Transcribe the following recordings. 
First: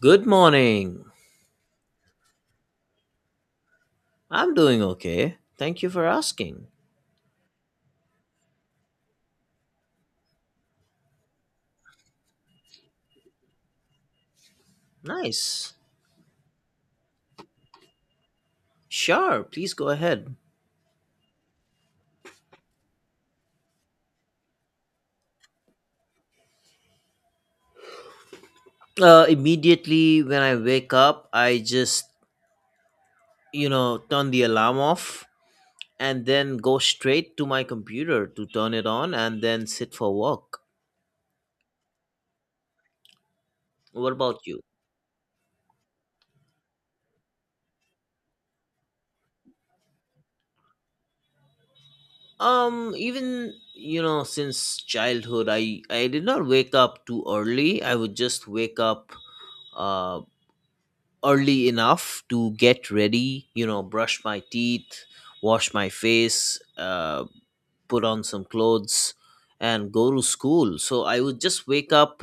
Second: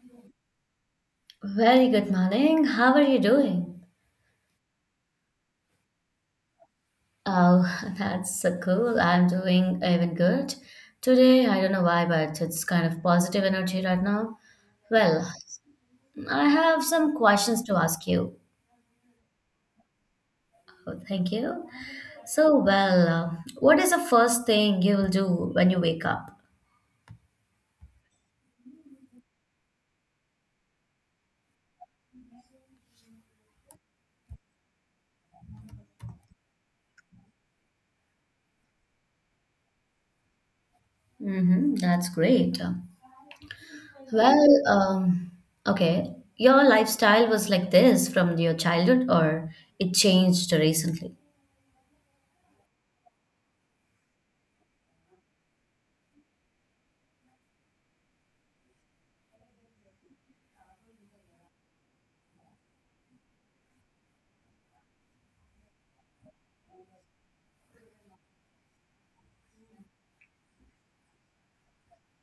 Good morning. Very good morning. How are you doing? I'm doing okay. Thank you for asking. Oh, that's so cool. I'm doing even good. Today, I don't know why, but it's kind of positive energy right now. Well, Nice. I have some questions to ask you. Sure, please go ahead. Oh, thank you. So, well, uh, what is the first thing you will do when you wake up? Immediately when I wake up, I just, you know, turn the alarm off and then go straight to my computer to turn it on and then sit for work. Mm-hmm, that's great. What about Well, you? um, okay. Your lifestyle was like this from your childhood, or it changed recently? Even, you know, since childhood, I did not wake up too early. I would just wake up uh early enough to get ready, you know, brush my teeth, wash my face, put on some clothes, and go to school. So I would just wake up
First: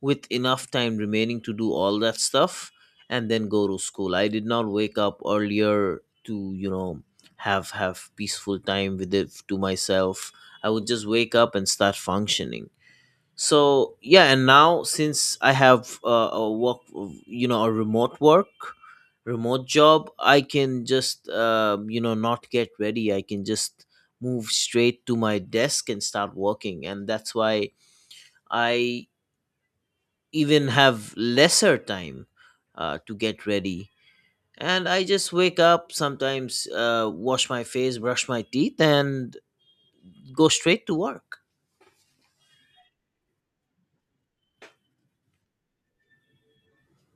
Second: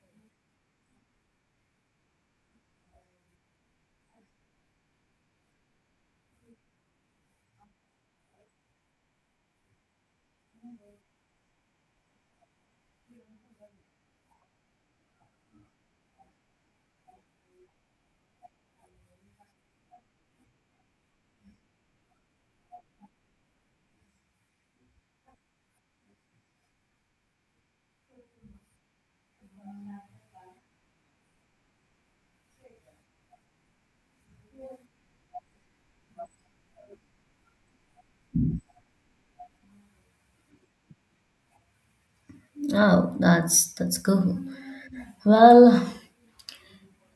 with enough time remaining to do all that stuff and then go to school. I did not wake up earlier to, you know, have peaceful time with it to myself. I would just wake up and start functioning, so yeah. And now, since I have a work, you know, a remote work, remote job, I can just, you know, not get ready, I can just move straight to my desk and start working. And that's why I even have lesser time to get ready, and I just wake up sometimes, wash my face, brush my teeth, and go straight to work. Oh, that's cool. Well,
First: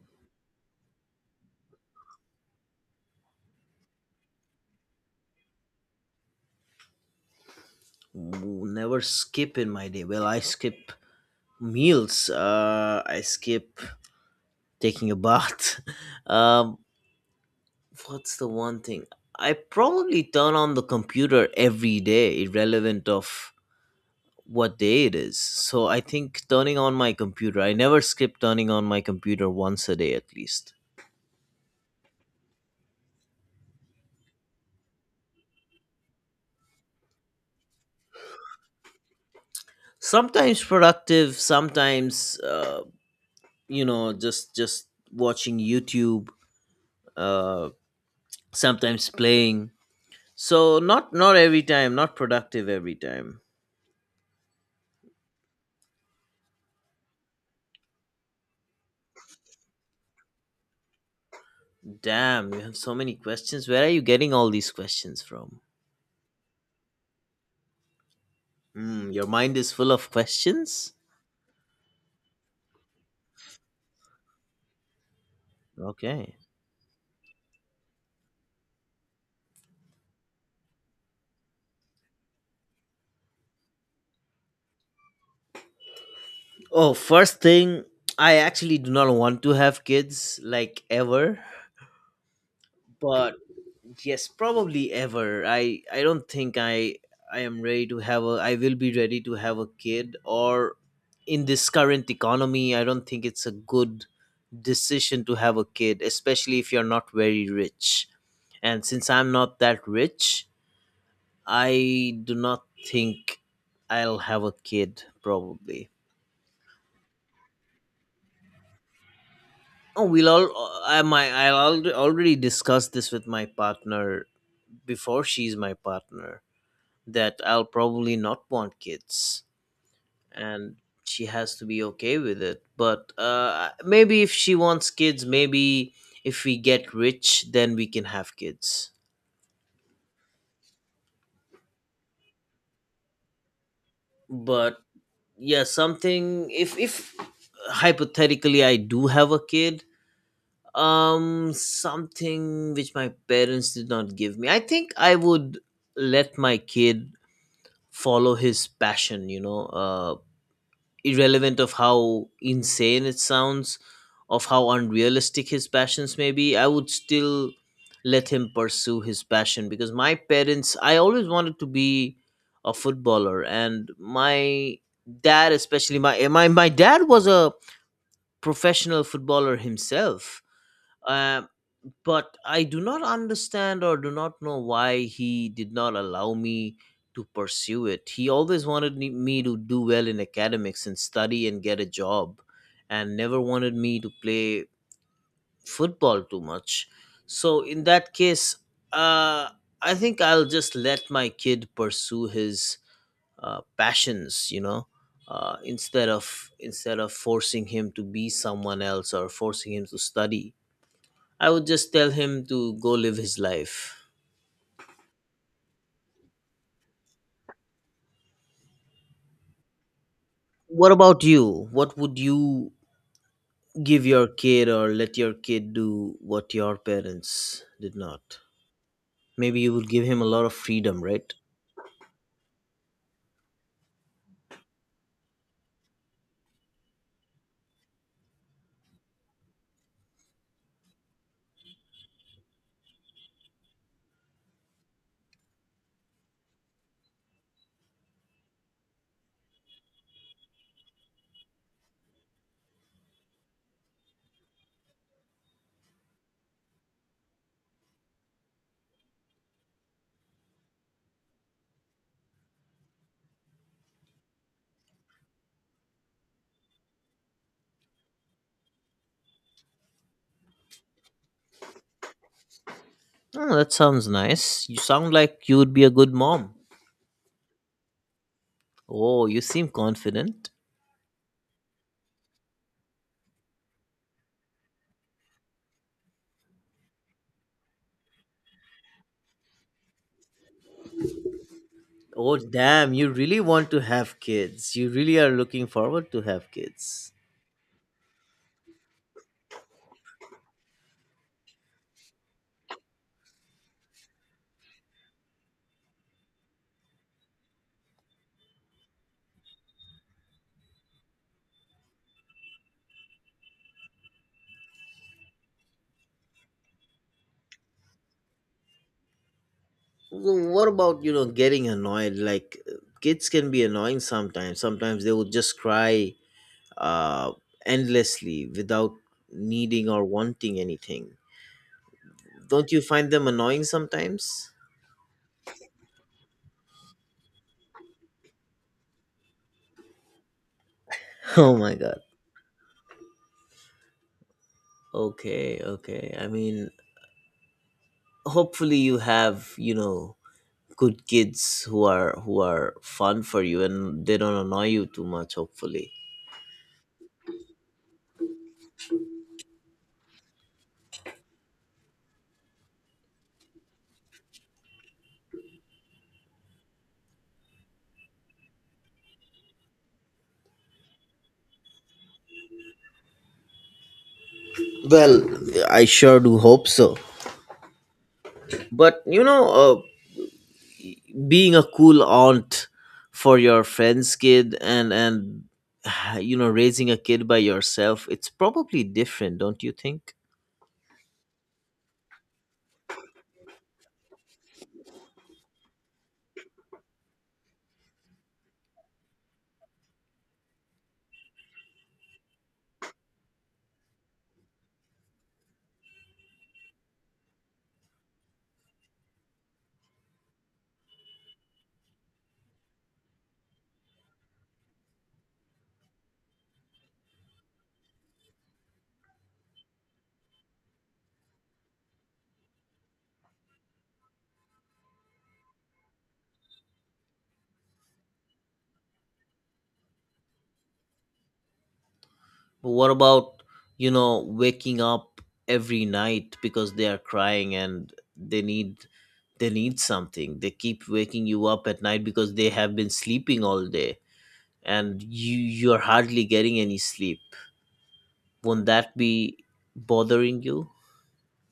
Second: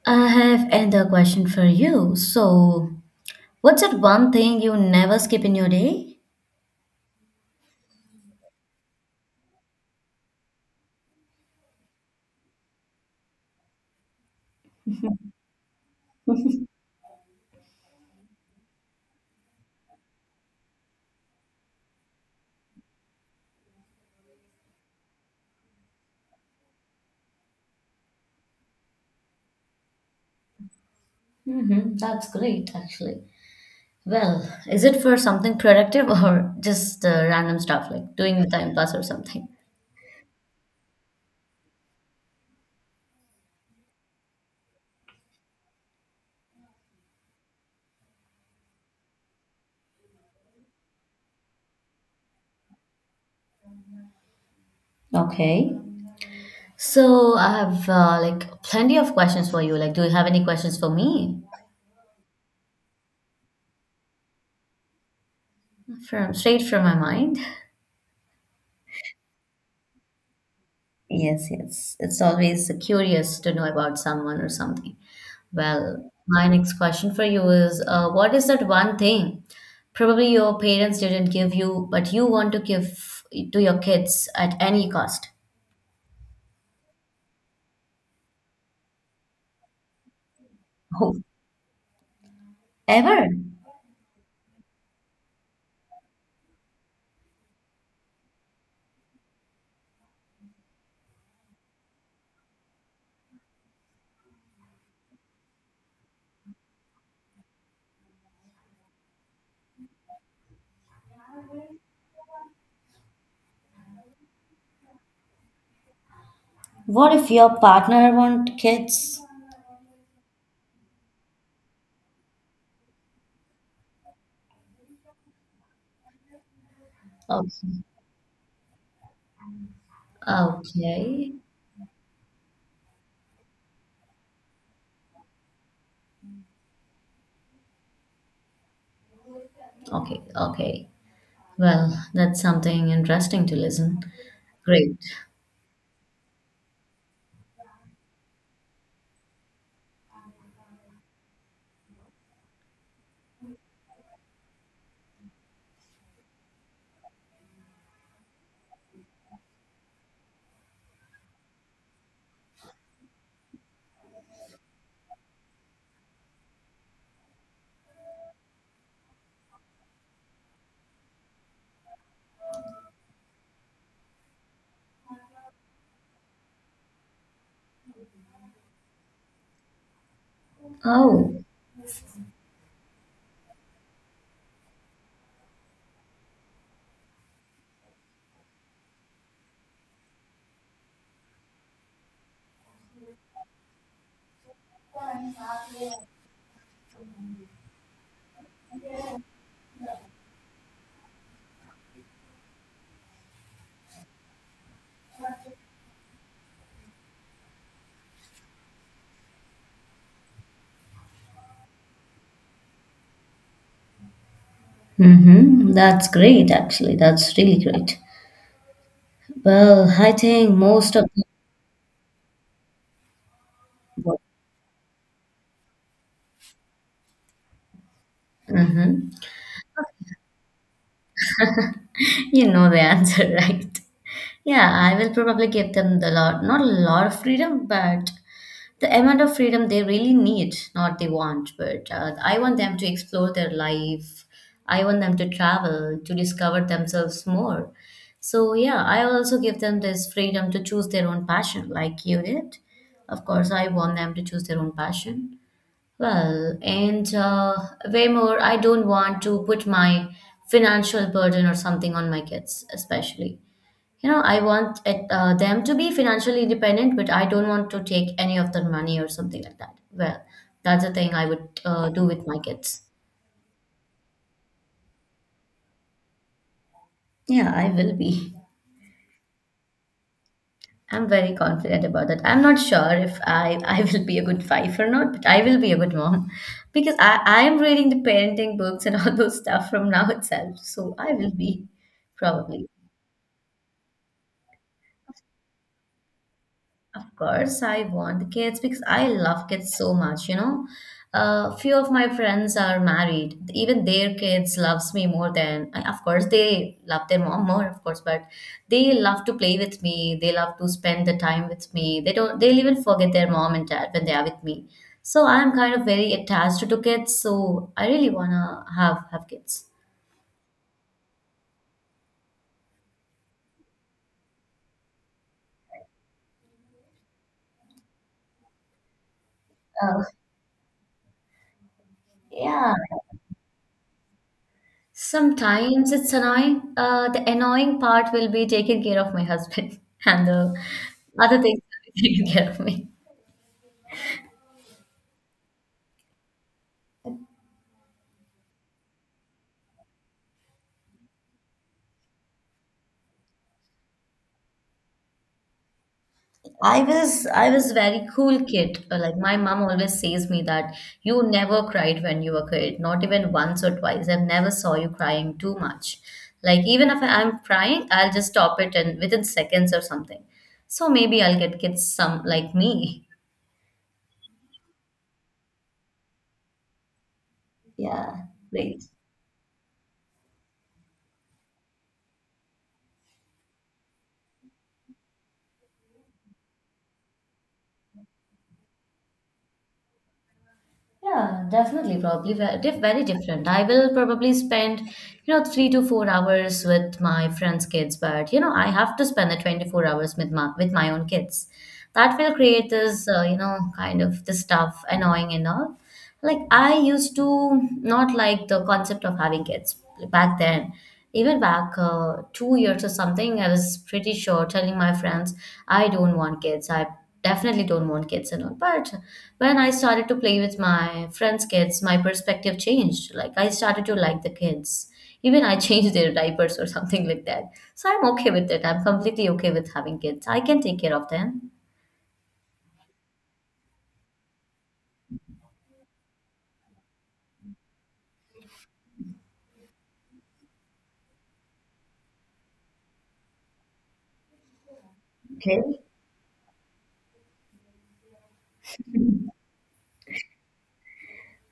I have another question for you. So, what's that one thing you never skip in your day? Never skip in my day? Well, I skip meals. I skip taking a bath. um, what's the one thing? I probably turn on the computer every day, irrelevant of what day it is. So I think turning on my computer. I never skip turning on my computer once a day at least. Mm-hmm, that's great, actually. Well, is it for something productive or just random stuff like doing the time pass or something? Sometimes productive. Sometimes, you know, just watching YouTube. Uh, Sometimes playing. So not every time. Not productive every time. Okay. So I have like plenty of questions for you. Like, do you have any questions for me? Damn, you have so many questions. Where are you getting all these questions from? From straight from my mind. Hmm, your mind is full of questions? Yes, yes. It's always curious to know about someone or something. Well, Okay. my next question for you is what is that one thing probably your parents didn't give you, but you want to give to your kids at any cost? Oh, first thing, I actually do not want to have kids, like, Oh, ever. ever? But yes, probably ever. I don't think I am ready to have a— I will be ready to have a kid or— in this current economy, I don't think it's a good decision to have a kid, especially if you're not very rich. And since I'm not that rich, I do not think I'll have a kid probably. What if your partner want kids? Oh, we'll all— I— my— already discussed this with my partner, before she's my partner, that Okay. I'll probably not want kids, and she Okay. has to be okay with it. But maybe if she wants kids, maybe if we get rich, then we can have kids. Okay. Okay. Well, that's something interesting to listen. But Great. yeah, something— if hypothetically I do have a kid, something which my parents did not give me. I think I would let my kid follow his passion, you know, irrelevant of how insane it sounds, of how unrealistic his passions may be. I would still let him pursue his passion. Because my parents— I always wanted to be a footballer, and my dad, especially my dad, was a professional footballer himself. Oh, Um, but I do not understand or do not know why he did not allow me to pursue it. He always wanted me to do well in academics and study and get a job, and never wanted me to play football too much. So, in that case, uh, I think I'll just let my kid pursue his passions, you know. Instead of forcing him to be someone else or forcing him to study, I would just tell him to go live his life. mm-hmm. That's great, actually. That's really great. Well, I think What most of about you? What would you give the. your kid or let your kid do what your parents did not? Mhm. Maybe you would give him a lot of freedom, right? You know the answer, right? Yeah, I will probably give them the lot, not a lot of freedom, but the amount of freedom they really need, not they want. But I want them to explore their life. I want them to travel, to discover themselves more. So, yeah, I will also give them this freedom to choose their own passion, like you did. Of course, I want them to choose their own passion. Well, and Way more, I don't want to put my financial burden or something on my kids, especially. You know, I want it, them to be financially independent, but I don't want to take any of their money or something like that. Well, that's the thing I would do with my kids. Oh, that sounds nice. You sound like you would be a good mom. Yeah, I will be. Oh, you seem confident. I'm very confident about that. I'm not sure if I will be a good wife or not, but I will be a good mom because I am reading the parenting books and all those stuff from now itself. So I will be Oh, probably. damn, you really want to have kids. You really are looking forward to have Of kids. course, I want kids because I love kids so much, you know. A few of my friends are married. Even their kids loves me more than, I- of course, they love their mom more, of course, but they love to play with me. They love to spend the time with me. They don't, they'll even forget their mom and dad when they are with me. So I'm kind of very attached to kids, so I really wanna have kids. What about, you know, getting annoyed? Like, kids can be annoying sometimes. Sometimes they will just cry uh, endlessly without needing or wanting anything. Don't Yeah, you find them annoying sometimes? sometimes it's annoying. The annoying part will be taking care of my husband, and the other Oh things my will god. be taking care of me. Okay, okay. I mean, hopefully you have, you know, good kids who are fun for you and they don't annoy you too much hopefully. I was very cool kid. Like my mom always says me that you never cried when you were a kid, not even once or twice. I've never saw you crying too much. Like even if I'm crying, I'll just stop it and within seconds or something. So maybe I'll get kids some like me. Well, I sure do hope so. Yeah, please. But you know, being a cool aunt for your friend's kid, and you know, raising a kid by yourself, it's probably different, don't you think? Yeah, definitely, probably very different. I will probably spend, you know, 3 to 4 hours with my friends' kids, but you know, I have to spend the 24 hours with my own kids. That will create this, you know, kind of this stuff annoying and all. Like I used to not like the concept of having kids. Like, back then. Even back 2 years or something, I was pretty sure telling my friends, I don't want kids. I definitely don't want kids and all. But when I started to play with my friends' kids, my perspective changed. Like I started to like the kids. Even I changed their diapers or something like that. So I'm okay with it. I'm completely okay with having kids. I can take care of them. What about, you know, waking up every night because they are crying and they need— they need something, they keep waking you up at night because they have been sleeping all day, and you Okay. you're hardly getting any sleep. Won't that be bothering you?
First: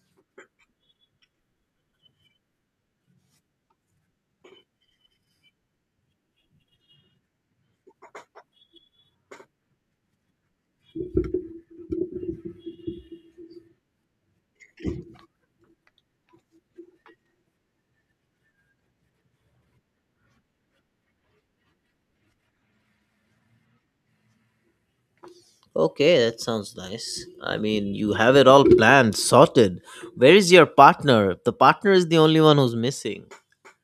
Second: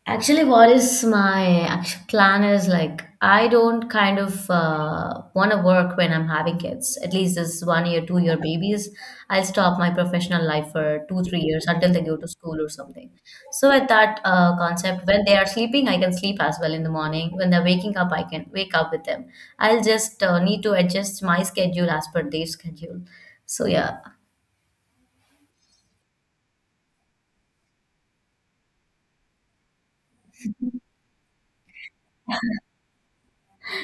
Actually, what is my act- plan is like I don't kind of want to work when I'm having kids. At least this one year, two-year babies, I'll stop my professional life for two, 3 years until they go to school or something. So at that concept, when they are sleeping, I can sleep as well in the morning. When they're waking up, I can wake up with them. I'll just need to adjust my schedule as per their schedule. So yeah. Okay, that sounds nice. I mean, you have it all planned, sorted. Where is your partner? The partner is the only one who's missing.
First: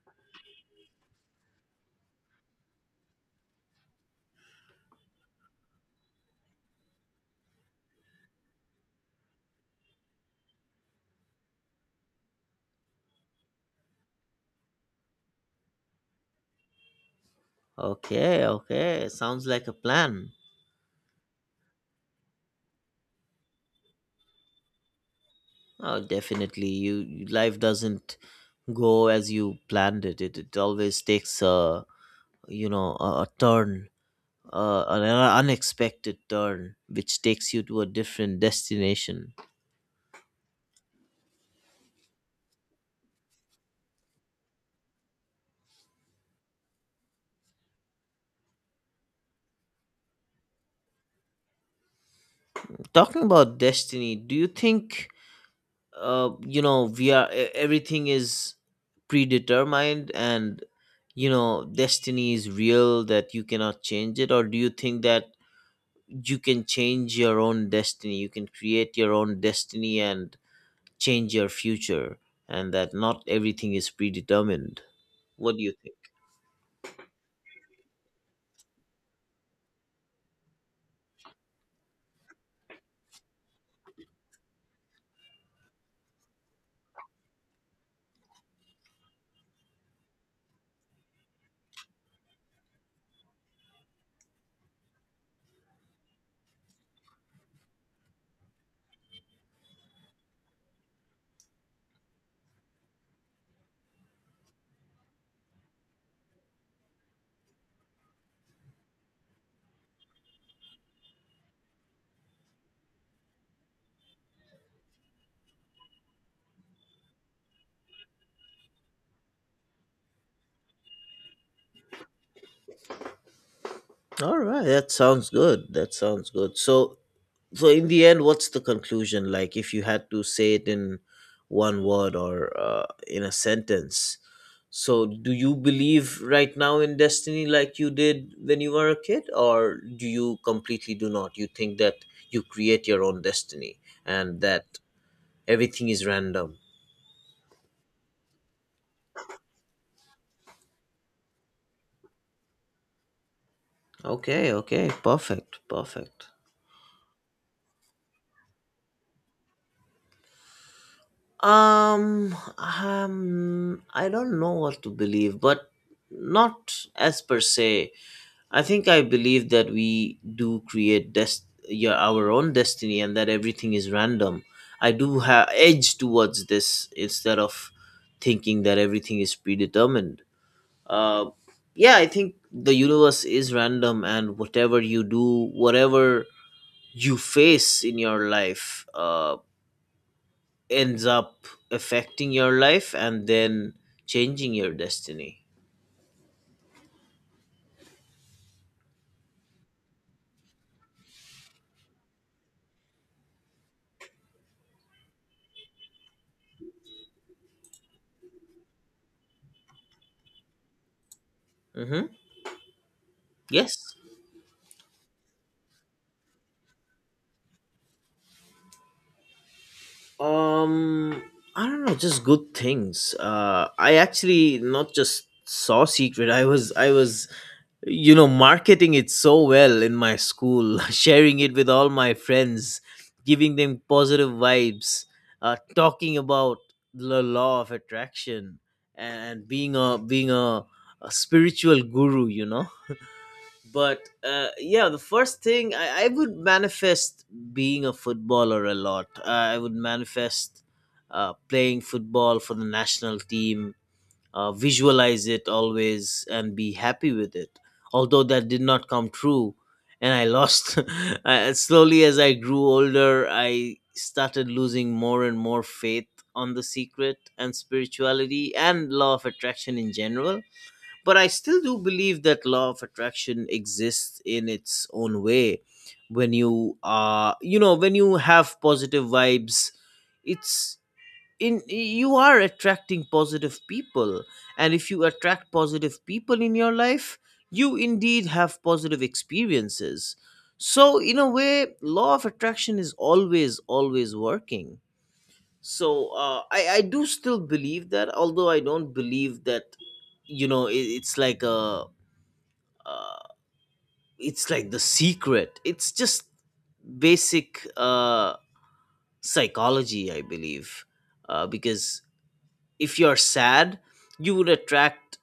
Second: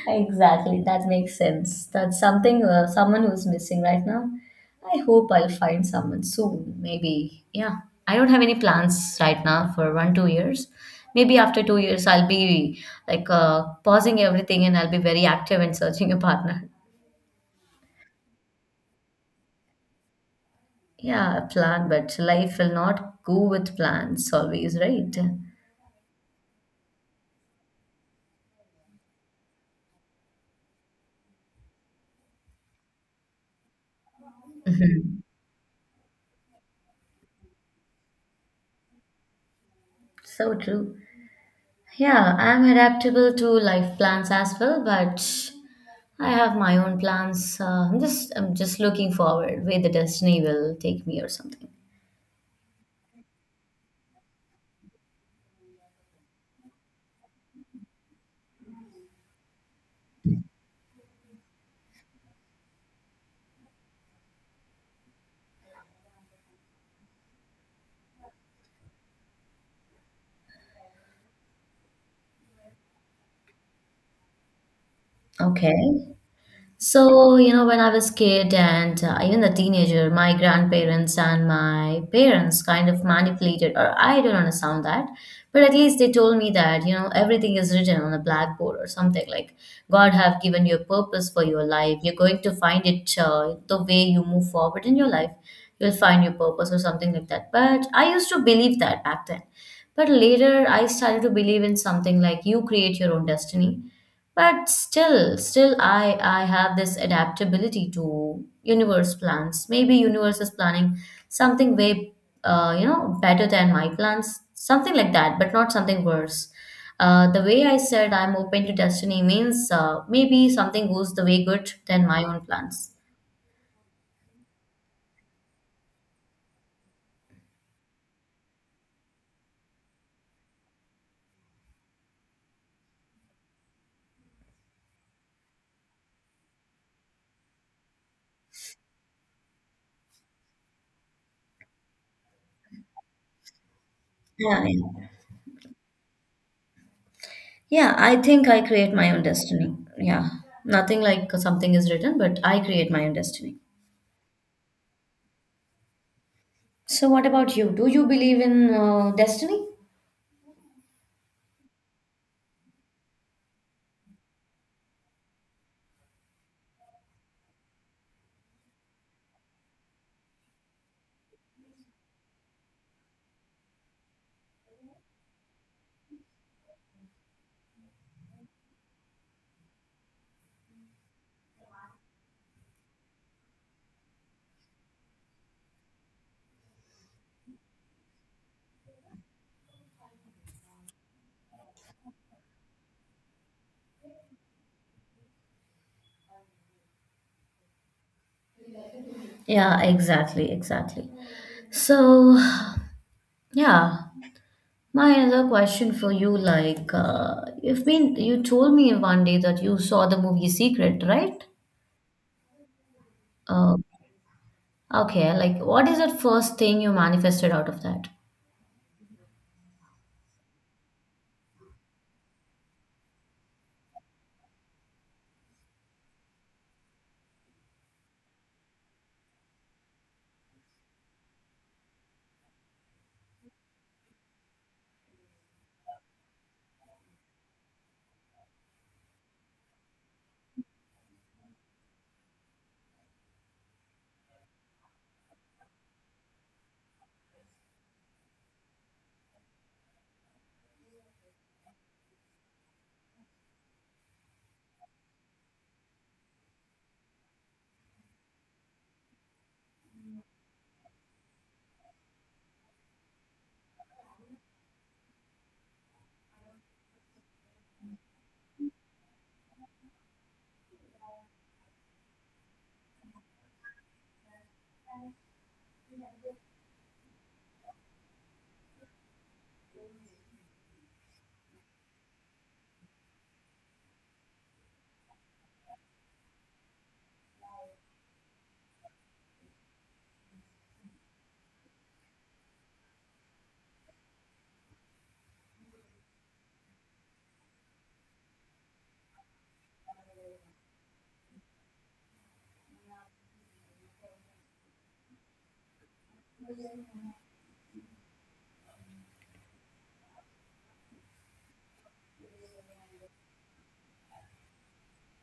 Exactly, that makes sense. That's something, someone who's missing right now. I hope I'll find someone soon. Maybe, yeah. I don't have any plans right now for one, 2 years. Maybe after 2 years, I'll be like pausing everything and I'll be very active in searching a partner. Okay, okay, sounds like a plan. Yeah, plan, but life will not go with plans always, right? Oh, definitely. Life doesn't go as you planned it. It always takes a, you know, a turn, an Mhm. unexpected turn, which takes you to a different destination. So true. Yeah, I'm adaptable to life plans as well, but I have my own plans. I'm just looking forward where the destiny will take me or something. Talking about destiny, do you think, you know, we are— everything is predetermined and, you know, destiny is real, that you cannot change it? Or do you think that you can change your own destiny, you can create your own destiny and change your future, and that not everything is predetermined? What do you think? Okay. So, you know, when I was kid and even a teenager, my grandparents and my parents kind of manipulated, or I don't understand that, but at least they told me that, you know, everything is written on a blackboard or something like God have given you a purpose for your life. You're going to find it the way you move forward in your life. You'll find your purpose or something like that. But I used to believe that back then. But later, I started to believe in something like you create your own destiny, but still I have this adaptability to universe plans. Maybe universe is planning something way you know better than my plans, something like that, but not something worse. The way I said I'm open to destiny means maybe something goes the way good than my own plans. All right, that sounds good. That sounds good. So, so in the end, what's the conclusion? Like, if you had to say it in one word or, in a sentence, so do you believe right now in destiny like you did when you were a kid? Or do you completely do not— you think that you create your own destiny, and Yeah, that yeah. everything is random? Yeah, I think I create my own destiny. Yeah, nothing like something is written, but I create my own destiny. Okay, okay, perfect, perfect. So, what about you? Do you believe in destiny? Um, I don't know what to believe, but not as per se. I think I believe that we do create yeah, our own destiny and that everything is random. I do have edge towards this instead of thinking that everything is predetermined. Uh, yeah, I think the universe is random and whatever you do, whatever you face in your life, ends up affecting your life and then changing your destiny. Yeah, exactly, exactly. So, yeah, my another question for you, like, you told me one day that you saw the movie Secret, right? Mm-hmm. Uh, Yes. okay, like, what is the first thing you manifested out of that? Um, I don't know, just good things. I actually not just saw Secret. I was, you know, marketing it so well in my school, sharing it with all my friends, giving them positive vibes, talking about the law of attraction and being a spiritual guru, you know. But yeah, the first thing I would manifest, being a footballer, a lot. I would manifest, playing football for the national team, visualize it always and be happy with it. Although that did not come true, and I lost. I, slowly as I grew older, I started losing more and more faith on the Secret and spirituality and law of attraction in general. But I still do believe that law of attraction exists in its own way. When you are, you know, when you have positive vibes, it's— in— you are attracting positive people, and if you attract positive people in your life, you indeed have positive experiences. So, in a way, law of attraction is always, always working. So, I do still believe that, although I don't believe that, you know, it— it's like a, uh, it's like the Secret, it's just basic, psychology, I believe. Uh, because if you're sad, you would attract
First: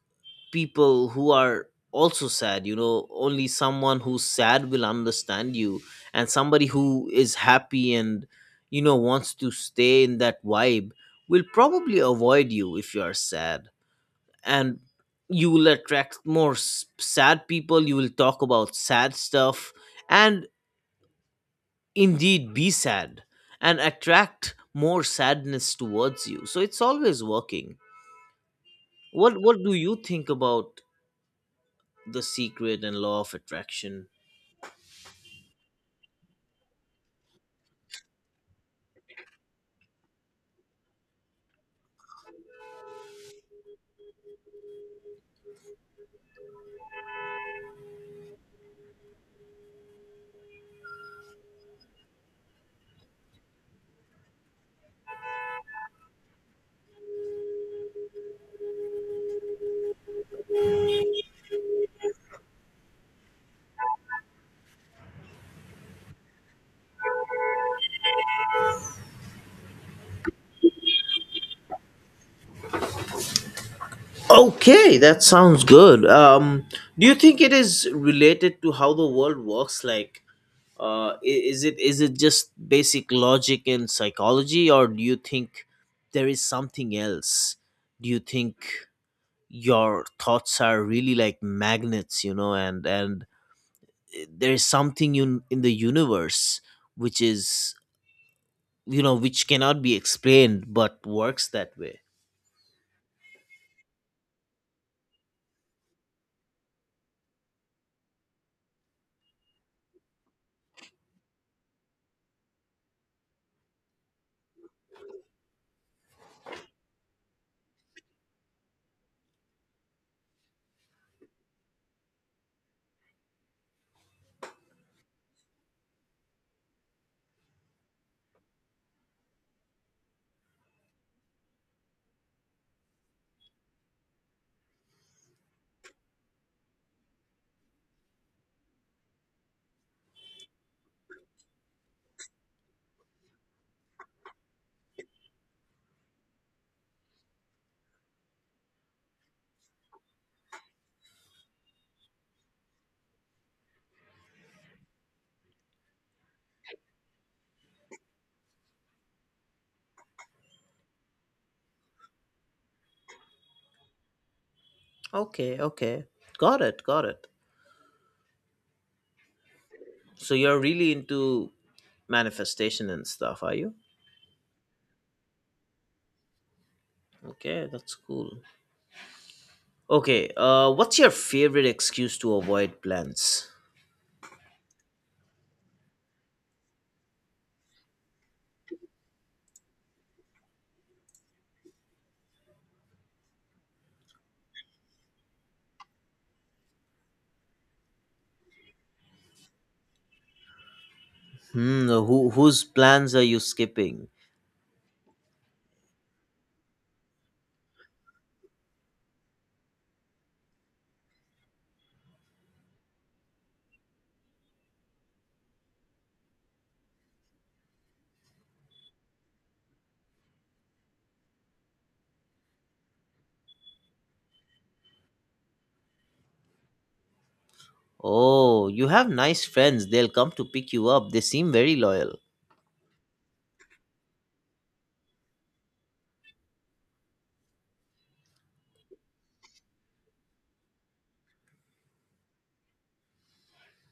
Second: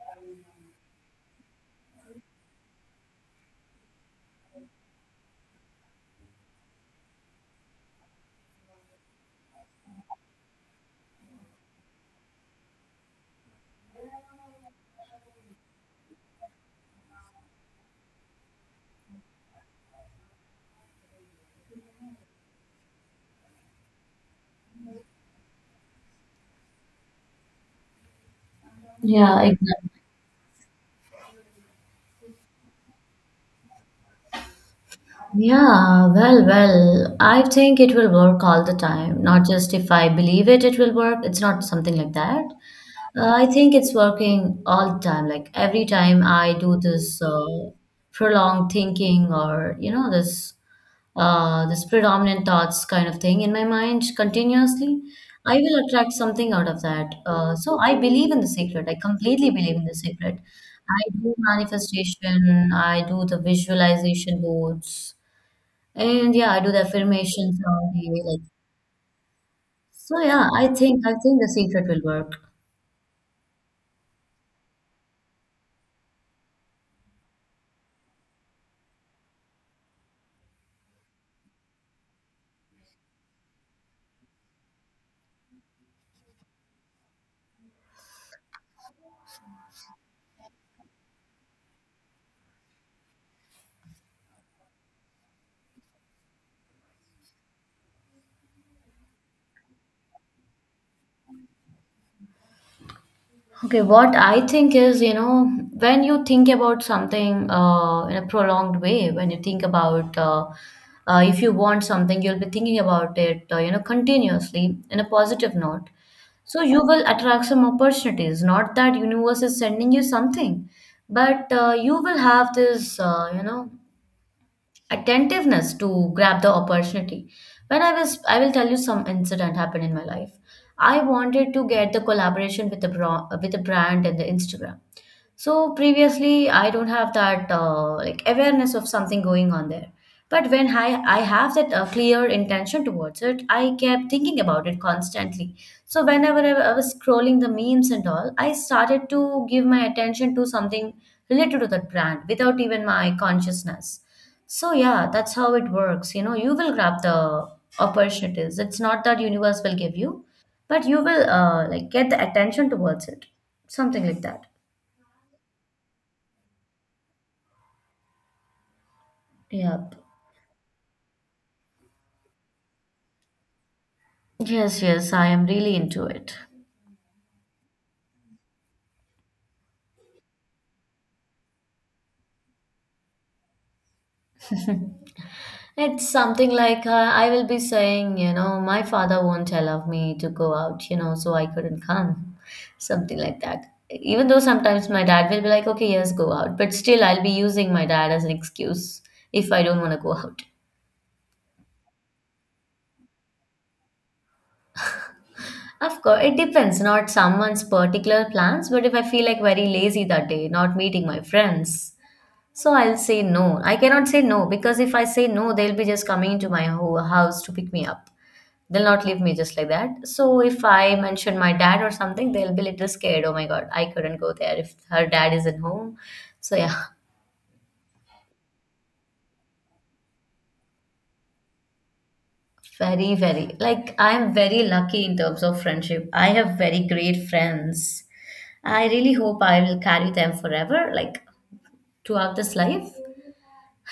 people who are also sad, you know. Only someone who's sad will understand you, and somebody who is happy and, you know, wants to stay in that vibe will probably avoid you if you are sad. And you will attract more sad people, you will talk about sad stuff, and indeed be sad and attract more sadness towards you. So it's always working. what Yeah, what do you exactly. think about the Secret and law of attraction? I think it will work all the time. Not just if I believe it, it will work. It's not something like that. I think it's working all the time. Like every time I do this prolonged thinking or you know this this predominant thoughts kind of thing in my mind continuously, I will attract something out of that. So I believe in the secret. I completely believe in the secret. I do manifestation. I do the visualization boards, and yeah, I do the affirmations all day. Like so, yeah, I think the secret will work. Okay, that sounds good. Um, do you think it is related to how the world works? Like, is it— is it just basic logic and psychology, or do you think there is something else? Do you think your thoughts are really like magnets, you know, and— and there is something in— in the universe which is, you know, which cannot be explained but works that way? Okay, what I think is, you know, when you think about something in a prolonged way, when you think about if you want something, you'll be thinking about it, you know, continuously in a positive note. So you will attract some opportunities. Not that universe is sending you something, but you will have this, you know, attentiveness to grab the opportunity. When I was, I will tell you some incident happened in my life. I wanted to get the collaboration with the with the brand and the Instagram. So previously, I don't have that like awareness of something going on there. But when I have that clear intention towards it, I kept thinking about it constantly. So whenever I was scrolling the memes and all, I started to give my attention to something related to that brand without even my consciousness. So yeah, that's how it works. You know, you will grab the opportunities. It's not that universe will give you, but you will like get the attention towards it. Something like that. Okay, okay, got it, got it. Yeah. So you're really into manifestation and stuff, are you? Yes, yes, I am really into it. Okay, that's cool. Okay, what's your favorite excuse to avoid plans? It's something like I will be saying, you know, my father won't allow me to go out, you know, so I couldn't come. Something like that. Even though sometimes my dad will be like, okay, yes, go out. But still, I'll be using my dad as an excuse if I don't want to go out. Hmm, who— whose plans are you skipping? Of course, it depends, not someone's particular plans, but if I feel like very lazy that day, not meeting my friends, so I'll say no. I cannot say no because if I say no, they'll be just coming into my house to pick me up. They'll not leave me just like that. So if I mention my dad or something, they'll be little scared. Oh my God, I couldn't go there if her dad isn't home. So yeah, Oh, you have nice friends. They'll come to pick you up. They seem very loyal. very, very like I'm very lucky in terms of friendship. I have very great friends. I really hope I will carry them forever, like throughout this life.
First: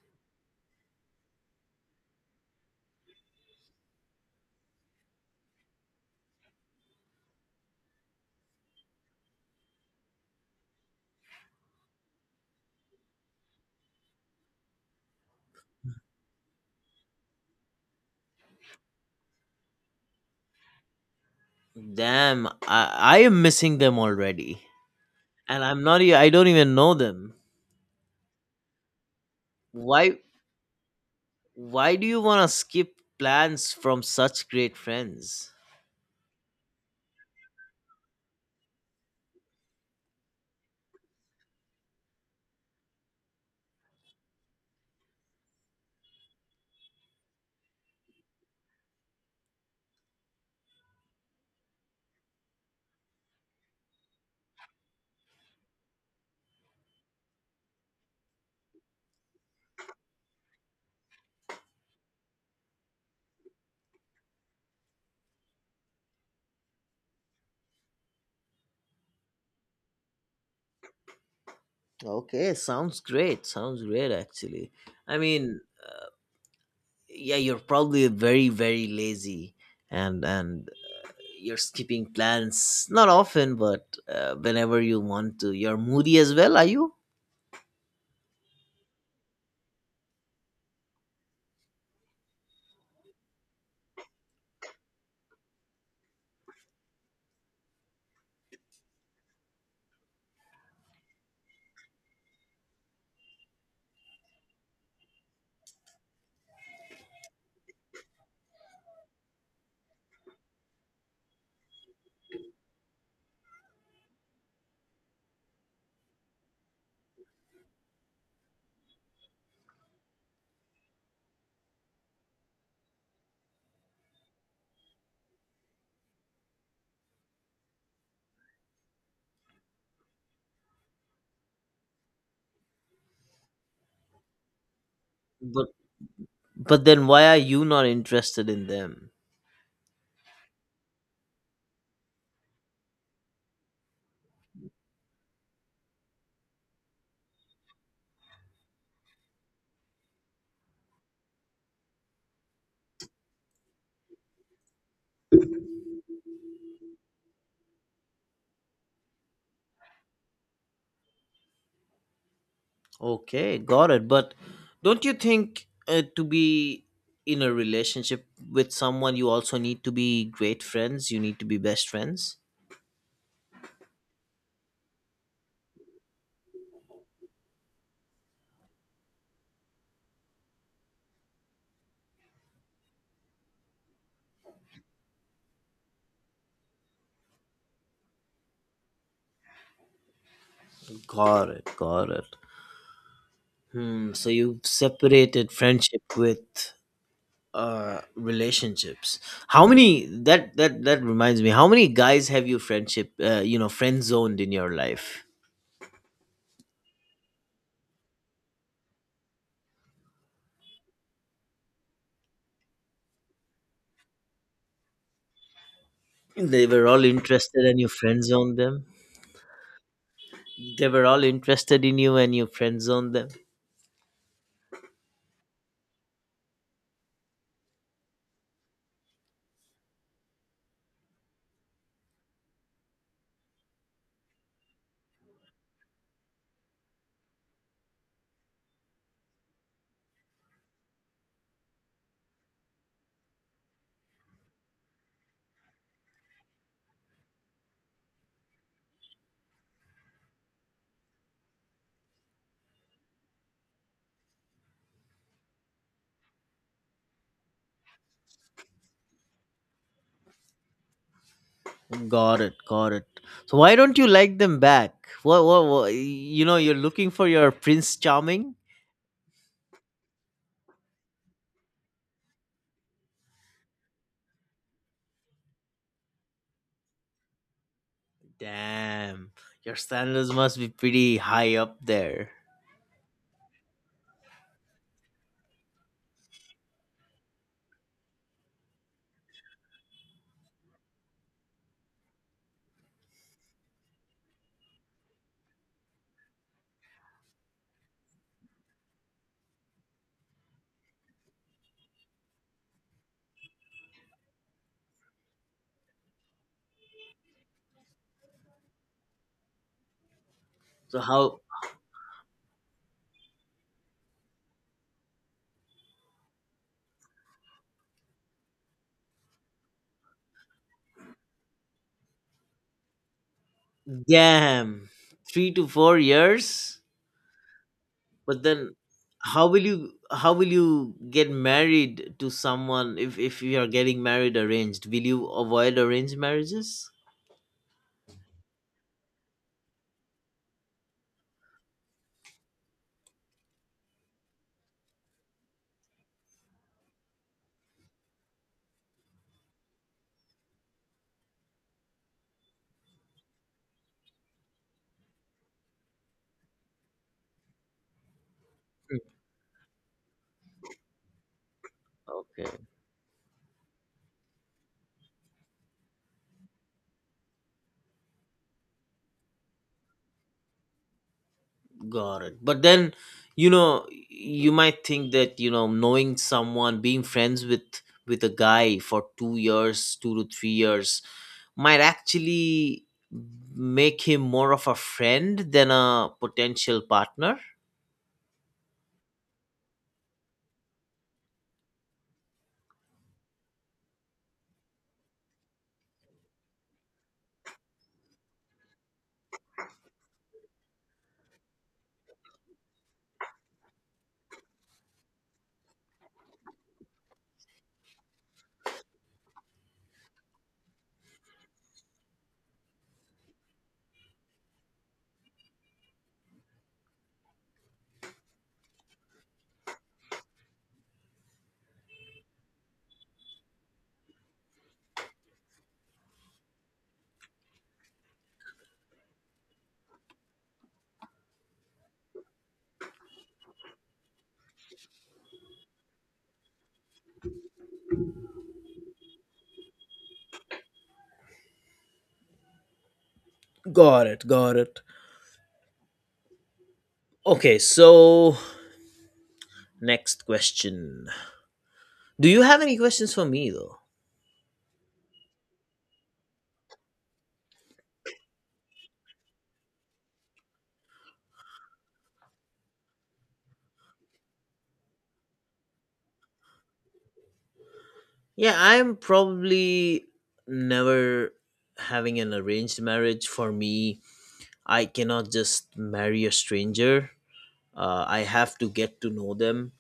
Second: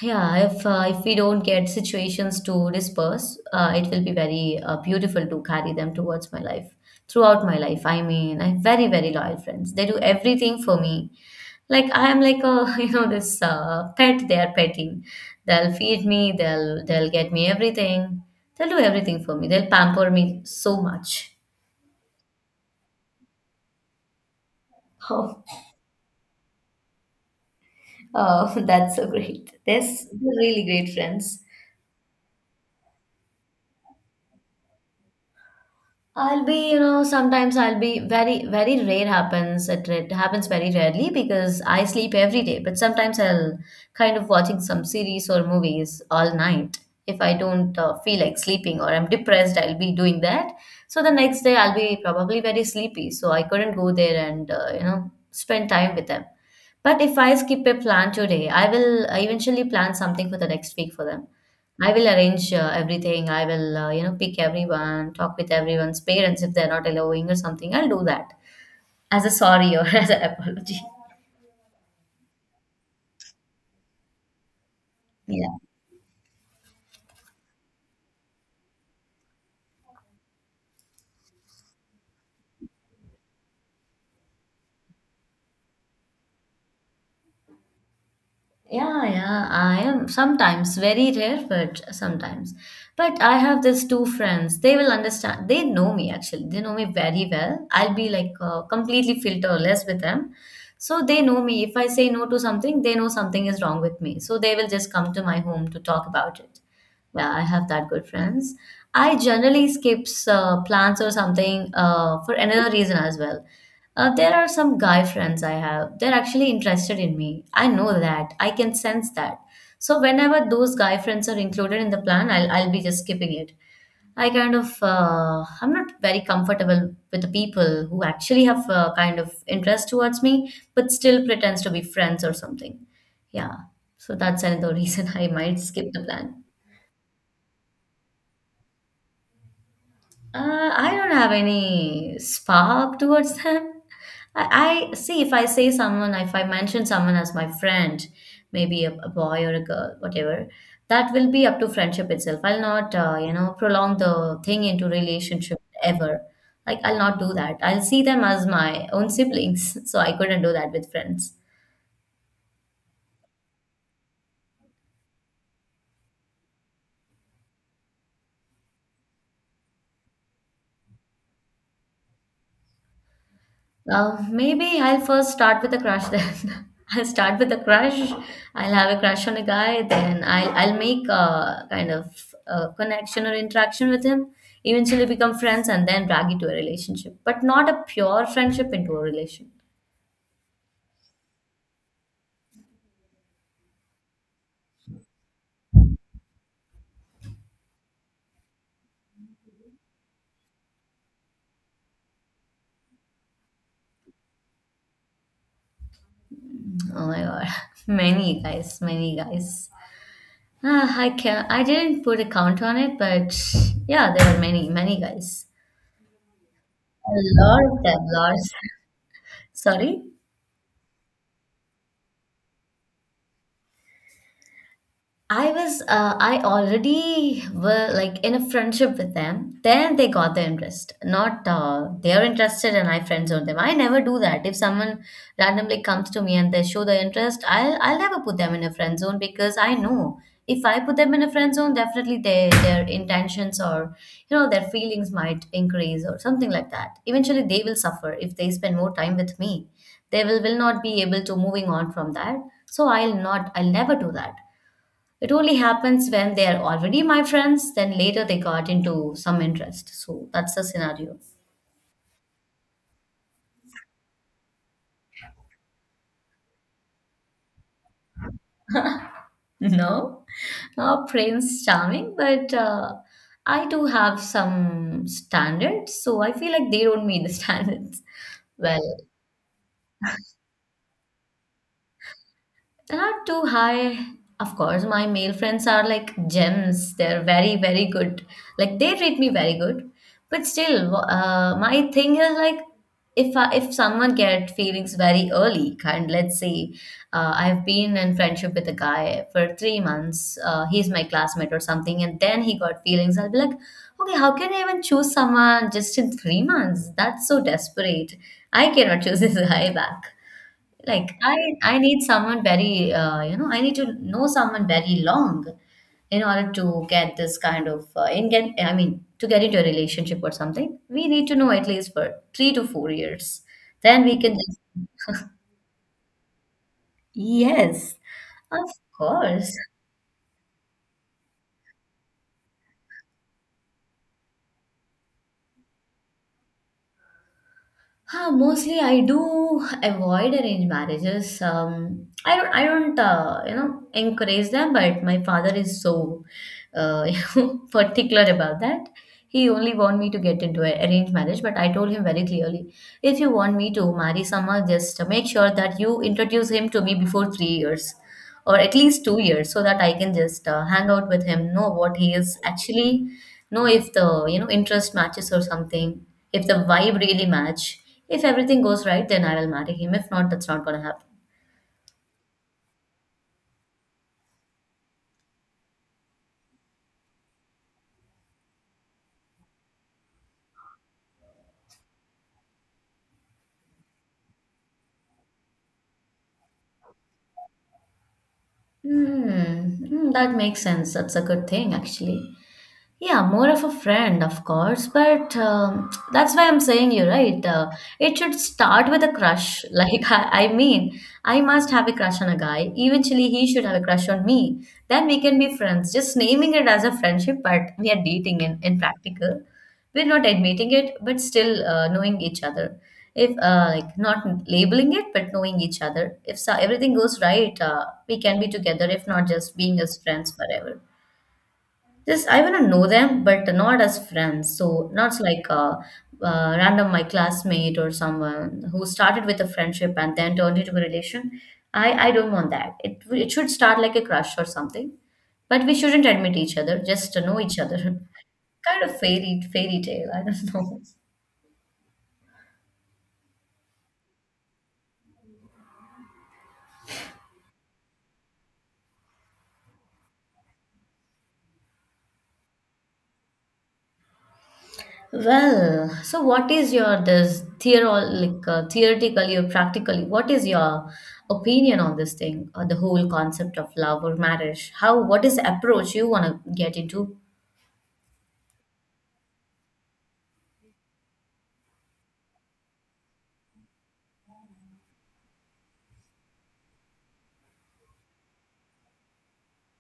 Yeah, if we don't get situations to disperse, it will be very beautiful to carry them towards my life, throughout my life. I mean, I have very very loyal friends. They do everything for me. Like I am like a this pet they are petting. They'll feed me, they'll get me everything. They'll do everything for me. They'll pamper me so much. Damn, I am missing them already, Oh. and I'm not— I don't even know them. Oh, that's so great. Why They're really great friends. why do you want to skip plans from such great friends? I'll be, sometimes I'll be very, very rare happens. It happens very rarely because I sleep every day. But sometimes I'll kind of watching some series or movies all night. If I don't feel like sleeping or I'm depressed, I'll be doing that. So the next day I'll be probably very sleepy. So I couldn't go there and, spend time with them. But if I skip a plan today, I will eventually plan something for the next week for them. I will arrange everything. I will, pick everyone, talk with everyone's parents if they're not allowing or something. I'll do that as a sorry or as an apology. Okay, sounds great. Sounds great, actually. I Yeah. mean, yeah, you're probably very, very lazy, and you're skipping plans not often but whenever you want to. You're moody as well, are you? Yeah, yeah, I am sometimes very rare, but sometimes. But I have these two friends. They will understand. They know me actually. They know me very well. I'll be like completely filterless with them. So they know me. If I say no to something, they know something is wrong with me. So they will just come to my home to talk about it. Yeah, I have that good friends. I generally skips plans or something for another reason as well. There are some guy friends I have. They're actually interested in me. I know that. I can sense that. So whenever those guy friends are included in the plan, I'll be just skipping it. I kind of I'm not very comfortable with the people who actually have a kind of interest towards me, but still pretends to be friends or something. Yeah. So that's another reason I might But skip the plan. Then why are you not interested in them? I don't have any spark towards them. I see if I say someone, if I mention someone as my friend, maybe a boy or a girl, whatever, that will be up to friendship itself. I'll not, prolong the thing into relationship ever. Like I'll not do that. I'll see them as my own siblings, so I couldn't do that with friends. Okay, got it. But don't you think to be in a relationship with someone you also need to be great friends? You need to be best friends. Maybe I'll first start with a crush then. I'll start with a crush. I'll have a crush on a guy, then I'll make a kind of connection or interaction with him. Eventually become friends and then drag it to a relationship, but not a pure friendship into a relation. Got it, got it. Hmm, so you've separated friendship with uh, relationships. How many— that reminds me, how many guys have you friendship, friend zoned in your life? Oh my god, many guys, many guys. Ah, I didn't put a count on it, but yeah, there are many, many guys. They were all A lot interested and of you them, friend lots. zoned them? Sorry. They were all interested in you and you friend zoned them? I was, I already were like in a friendship with them. Then they got the interest. Not They are interested and I friend zone them. I never do that. If someone randomly comes to me and they show the interest, I'll never put them in a friend zone because I know if I put them in a friend zone, definitely their intentions or you know their feelings might increase or something like that. Eventually, they will suffer if they spend more time with me. They will not be able to moving on from that. So I'll not. I'll never do that. It only happens when they are already my friends, then later they got into some interest. So that's the scenario. Got it, got it. So why don't you like them back? What you know, you're looking for your Prince Charming? No, no Prince Charming, but I do have some standards. So I feel like they don't meet the standards. Well, Damn, your standards must be pretty high up there. they're not too high. Of course, my male friends are like gems. They're very, very good. Like they treat me very good. But still, my thing is like if someone get feelings very early, kind let's say I've been in friendship with a guy for 3 months. He's my classmate or something, and then he got feelings. I'll be like, okay, how can I even choose someone just in 3 months? That's so desperate. I cannot choose this guy back. So Like I, how— I need someone very, I need to know someone very long in order to get this kind of, I mean, to get into a relationship or something. We need to know at least for 3 to 4 years. Then we can just, damn, 3 to 4 years? yes, But of then how course. will you— get married to someone if you are getting married arranged? Will you avoid arranged marriages? Huh, mostly I do avoid arranged marriages. I don't, encourage them. But my father is so, you know, particular about that. He only want me to get into an arranged marriage, but I told him very clearly, if you want me to marry someone, just make sure that you introduce him to me before 3 years or at Hmm. least 2 years so that I can just hang out with him, know what he is Okay, actually, know if the, you know, interest matches or something, if the vibe really match. If everything goes right, then I will marry him. If not, that's not gonna happen. got it. But then, you know, you might think that, you know, knowing someone, being friends with a guy for 2 years, 2 to 3 years, might actually make him more of a friend than a potential partner. Hmm, hmm, that makes sense. That's a good thing, actually. Yeah, more of a friend, of course, but that's why I'm saying you right. It should start with a crush. Like, I mean, I must have a crush on a guy. Eventually, he should have a crush on me. Then we can be friends. Just naming it as a friendship, but we are dating in practical. We're not admitting it, but still knowing each other. If Like not labeling it, but knowing each other. If so, everything goes right, we can be together. If not, just being as friends forever. Just I wanna know them, but not as friends. So not like random my classmate or someone who started with a friendship and then turned into a relation. I don't want that. It should start like a crush or something, but we shouldn't admit each other. Just to know each other. Kind of fairy tale. I don't know. Got it, got it. Okay, so next question. Do you have any questions for me though? Well, so what is your this theoral like theoretically or practically? What is your opinion on this thing, or the whole concept of love or marriage? How what is the approach you want to get into? Yeah, I'm probably never having an arranged marriage. For me, I cannot just marry a stranger. I have to get to know them.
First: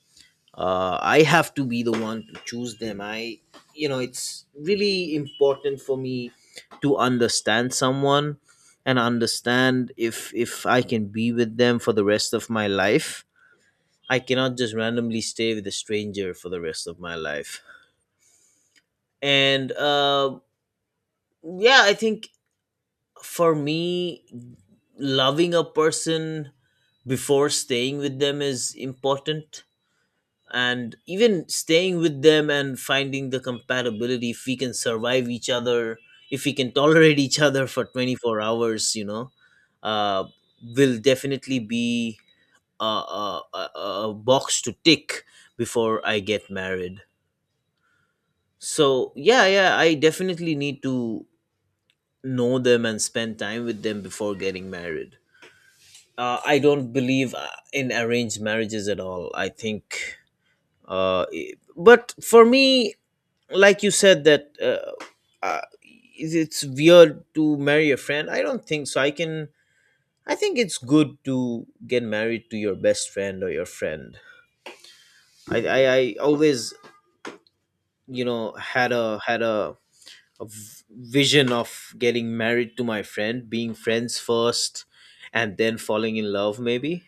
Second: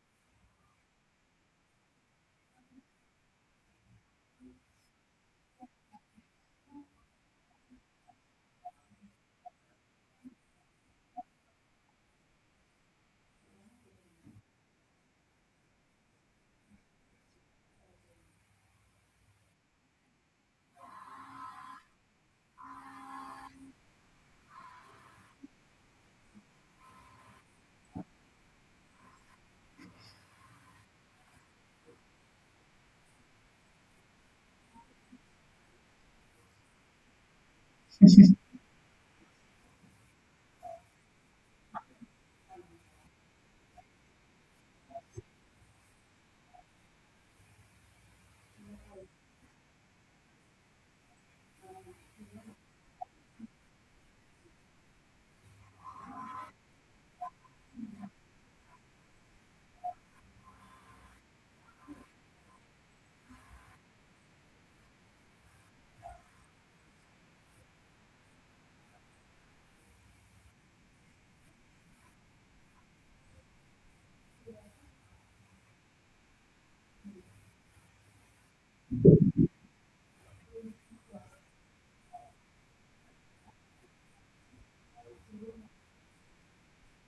I have to be the one to choose them. I, you know, it's really important for me to understand someone and understand if I can be with them for the rest of my life. I cannot just randomly stay with a stranger for the rest of my life. And yeah, I think for me, loving a person before staying with them is important, and even staying with them and finding the compatibility, if we can survive each other, if we can tolerate each other for 24 hours, you know, uh, will definitely be a, a, a a box to tick before I get married. So yeah, yeah, I definitely need to know them and spend time with them before getting married. I don't believe in arranged marriages at all. I think, but for me, like you said, that uh, it's weird to marry a friend. I don't think so. I can. I think it's good to get married to your best friend or your friend. I always, you know, had a a v- vision of getting married to my friend, being friends first, and then falling in love, maybe.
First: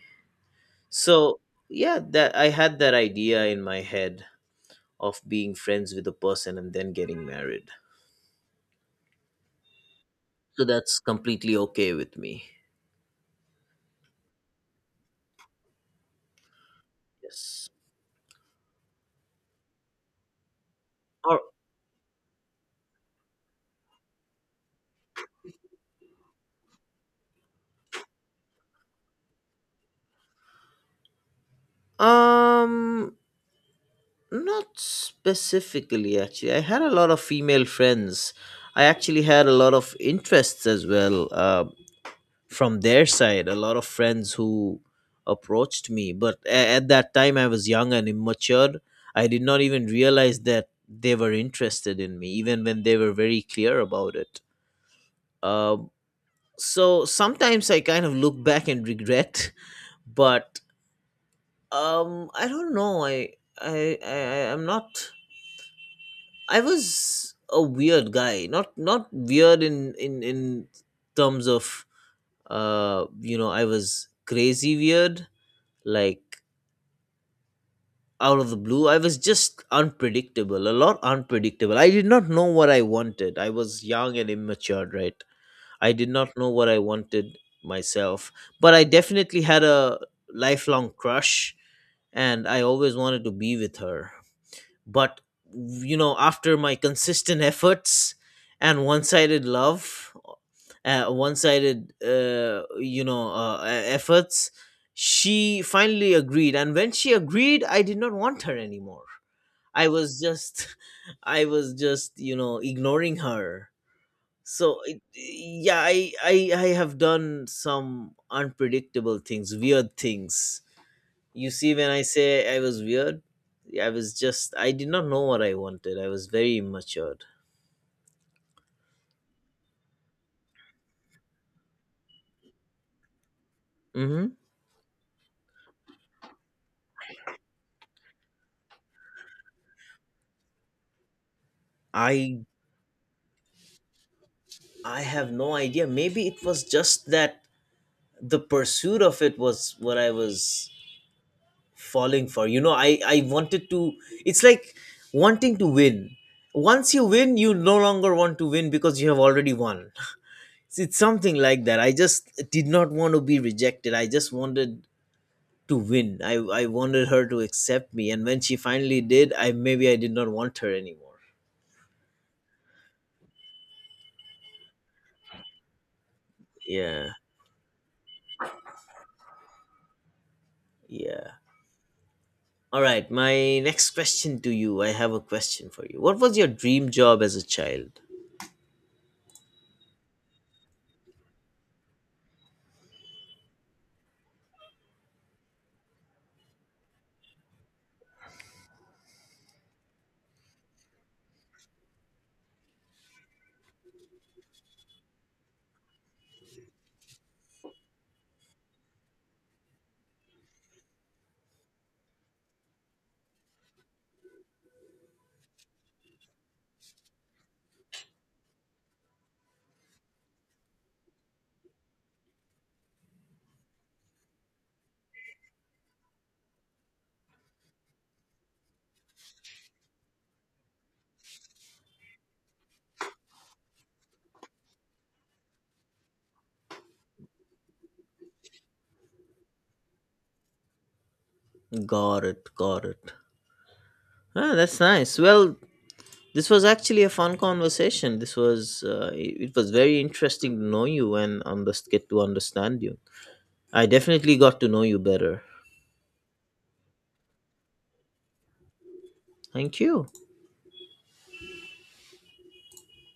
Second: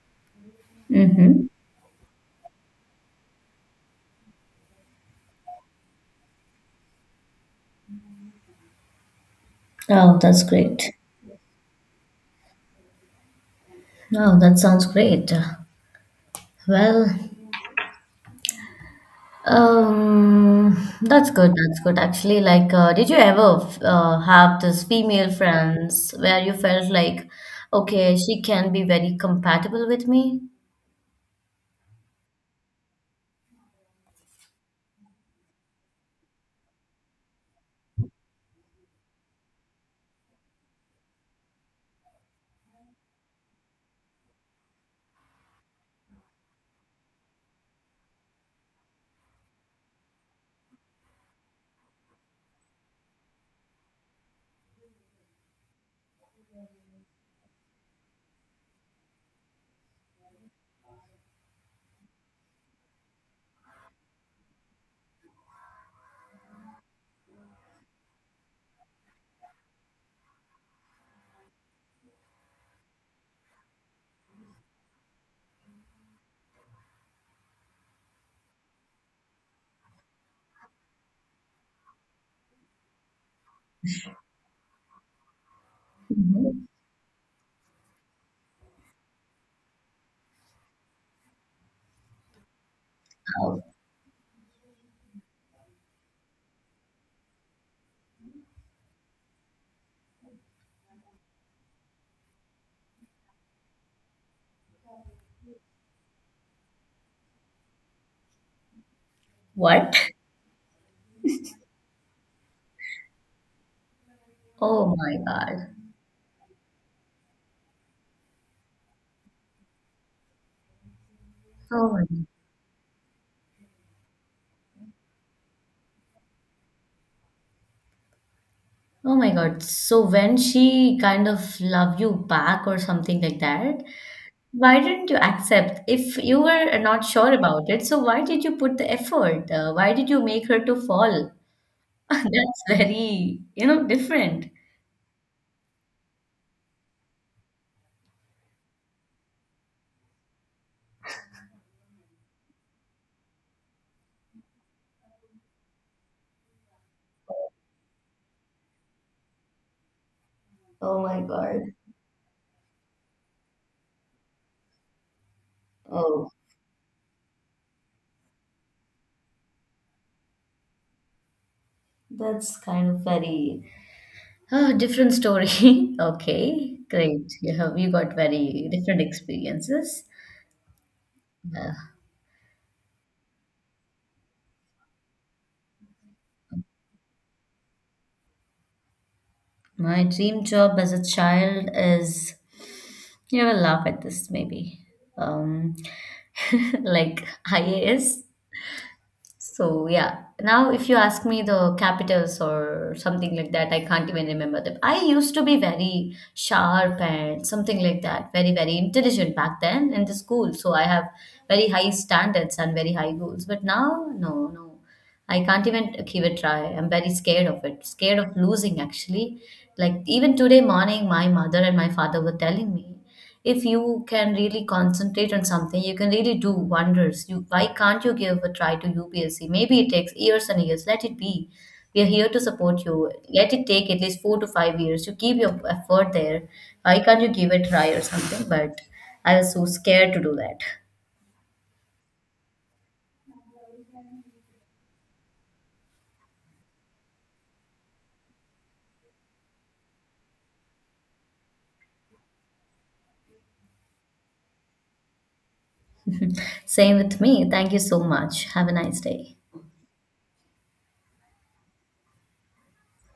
So Mm-hmm. yeah, that— I had that idea in my head of being friends with a person and then getting married. Oh, that's So great. that's completely okay with me. Oh, that sounds great. Well, Yes. That's Or, good. That's good. Actually, like, did you ever have this female friends where you felt like, okay, she can be very compatible with me? um, not specifically, actually. I had a lot of female friends. I actually had a lot of interests as well. From their side, a lot of friends who approached me, but at that time I was young and immature. I did not even realize that they were interested in me, even when they were very clear about it. um, so sometimes I kind of look back and regret, but, I don't know, I'm not— I was a weird guy. Not weird in terms of, uh, you know, I was crazy weird, like out of the blue. I was just unpredictable, a lot unpredictable. I did not know what I wanted. I was young and immature, right? I did not know Mhm. what I wanted myself, but I definitely had a lifelong crush and I always wanted to be with her. But, you know, after my consistent efforts and one-sided love, one-sided, efforts, she finally agreed, and when she agreed, I did not want her anymore. I What? was just— I was just you know, ignoring her. So Oh it— my God. yeah, I, I have done some unpredictable things, weird things. You see, Oh when I my, say I was weird, I was just— I did not know what I wanted. I was very immature. oh my God. So when she kind of love you back or something like that, Hmm. why didn't you accept? If you were not sure about it, so why did you put the effort? Why did you make her to fall? I That's very, you know, different. I have no idea. Maybe it was just that the pursuit of it was what I was falling for. You know, I— wanted to. It's like wanting to win. Once you win, you no longer want to win because you have already won. It's Oh my something like God. that. I just did not want to be rejected. I just wanted to win. Oh, I wanted her to accept me, and when she finally did, I— maybe I did not want her anymore. that's kind of very oh, different story. Okay, Yeah, great. You got very different experiences. yeah. Uh, All right, my next question to you. I have a question for you. What was your dream job as a child? My dream job as a child is you will laugh at this maybe. Um, like IAS. So yeah, now if you ask me the capitals or something like that, I can't even remember them. I used to be very sharp and something like that, very, very intelligent back then in the school. So I have very high standards and very high goals. But now, no, no. I can't even give it a try. I'm very scared of it. Scared of losing actually. Like even today morning, my mother and my father were telling me if you can really concentrate on something you can really do wonders. You why can't you give a try to UPSC? Maybe it takes years and years, let it be. We are here to support you. Let it take at least 4 to 5 years, you keep your effort there. Why can't you give it a try or something? But I was so scared to do that. Got it, got it. Ah, that's nice. Well, this was actually a fun conversation. This was, it was very interesting to know you and get to understand you. I definitely got to know you better. Same with me, thank you so much, have a nice day. Thank you.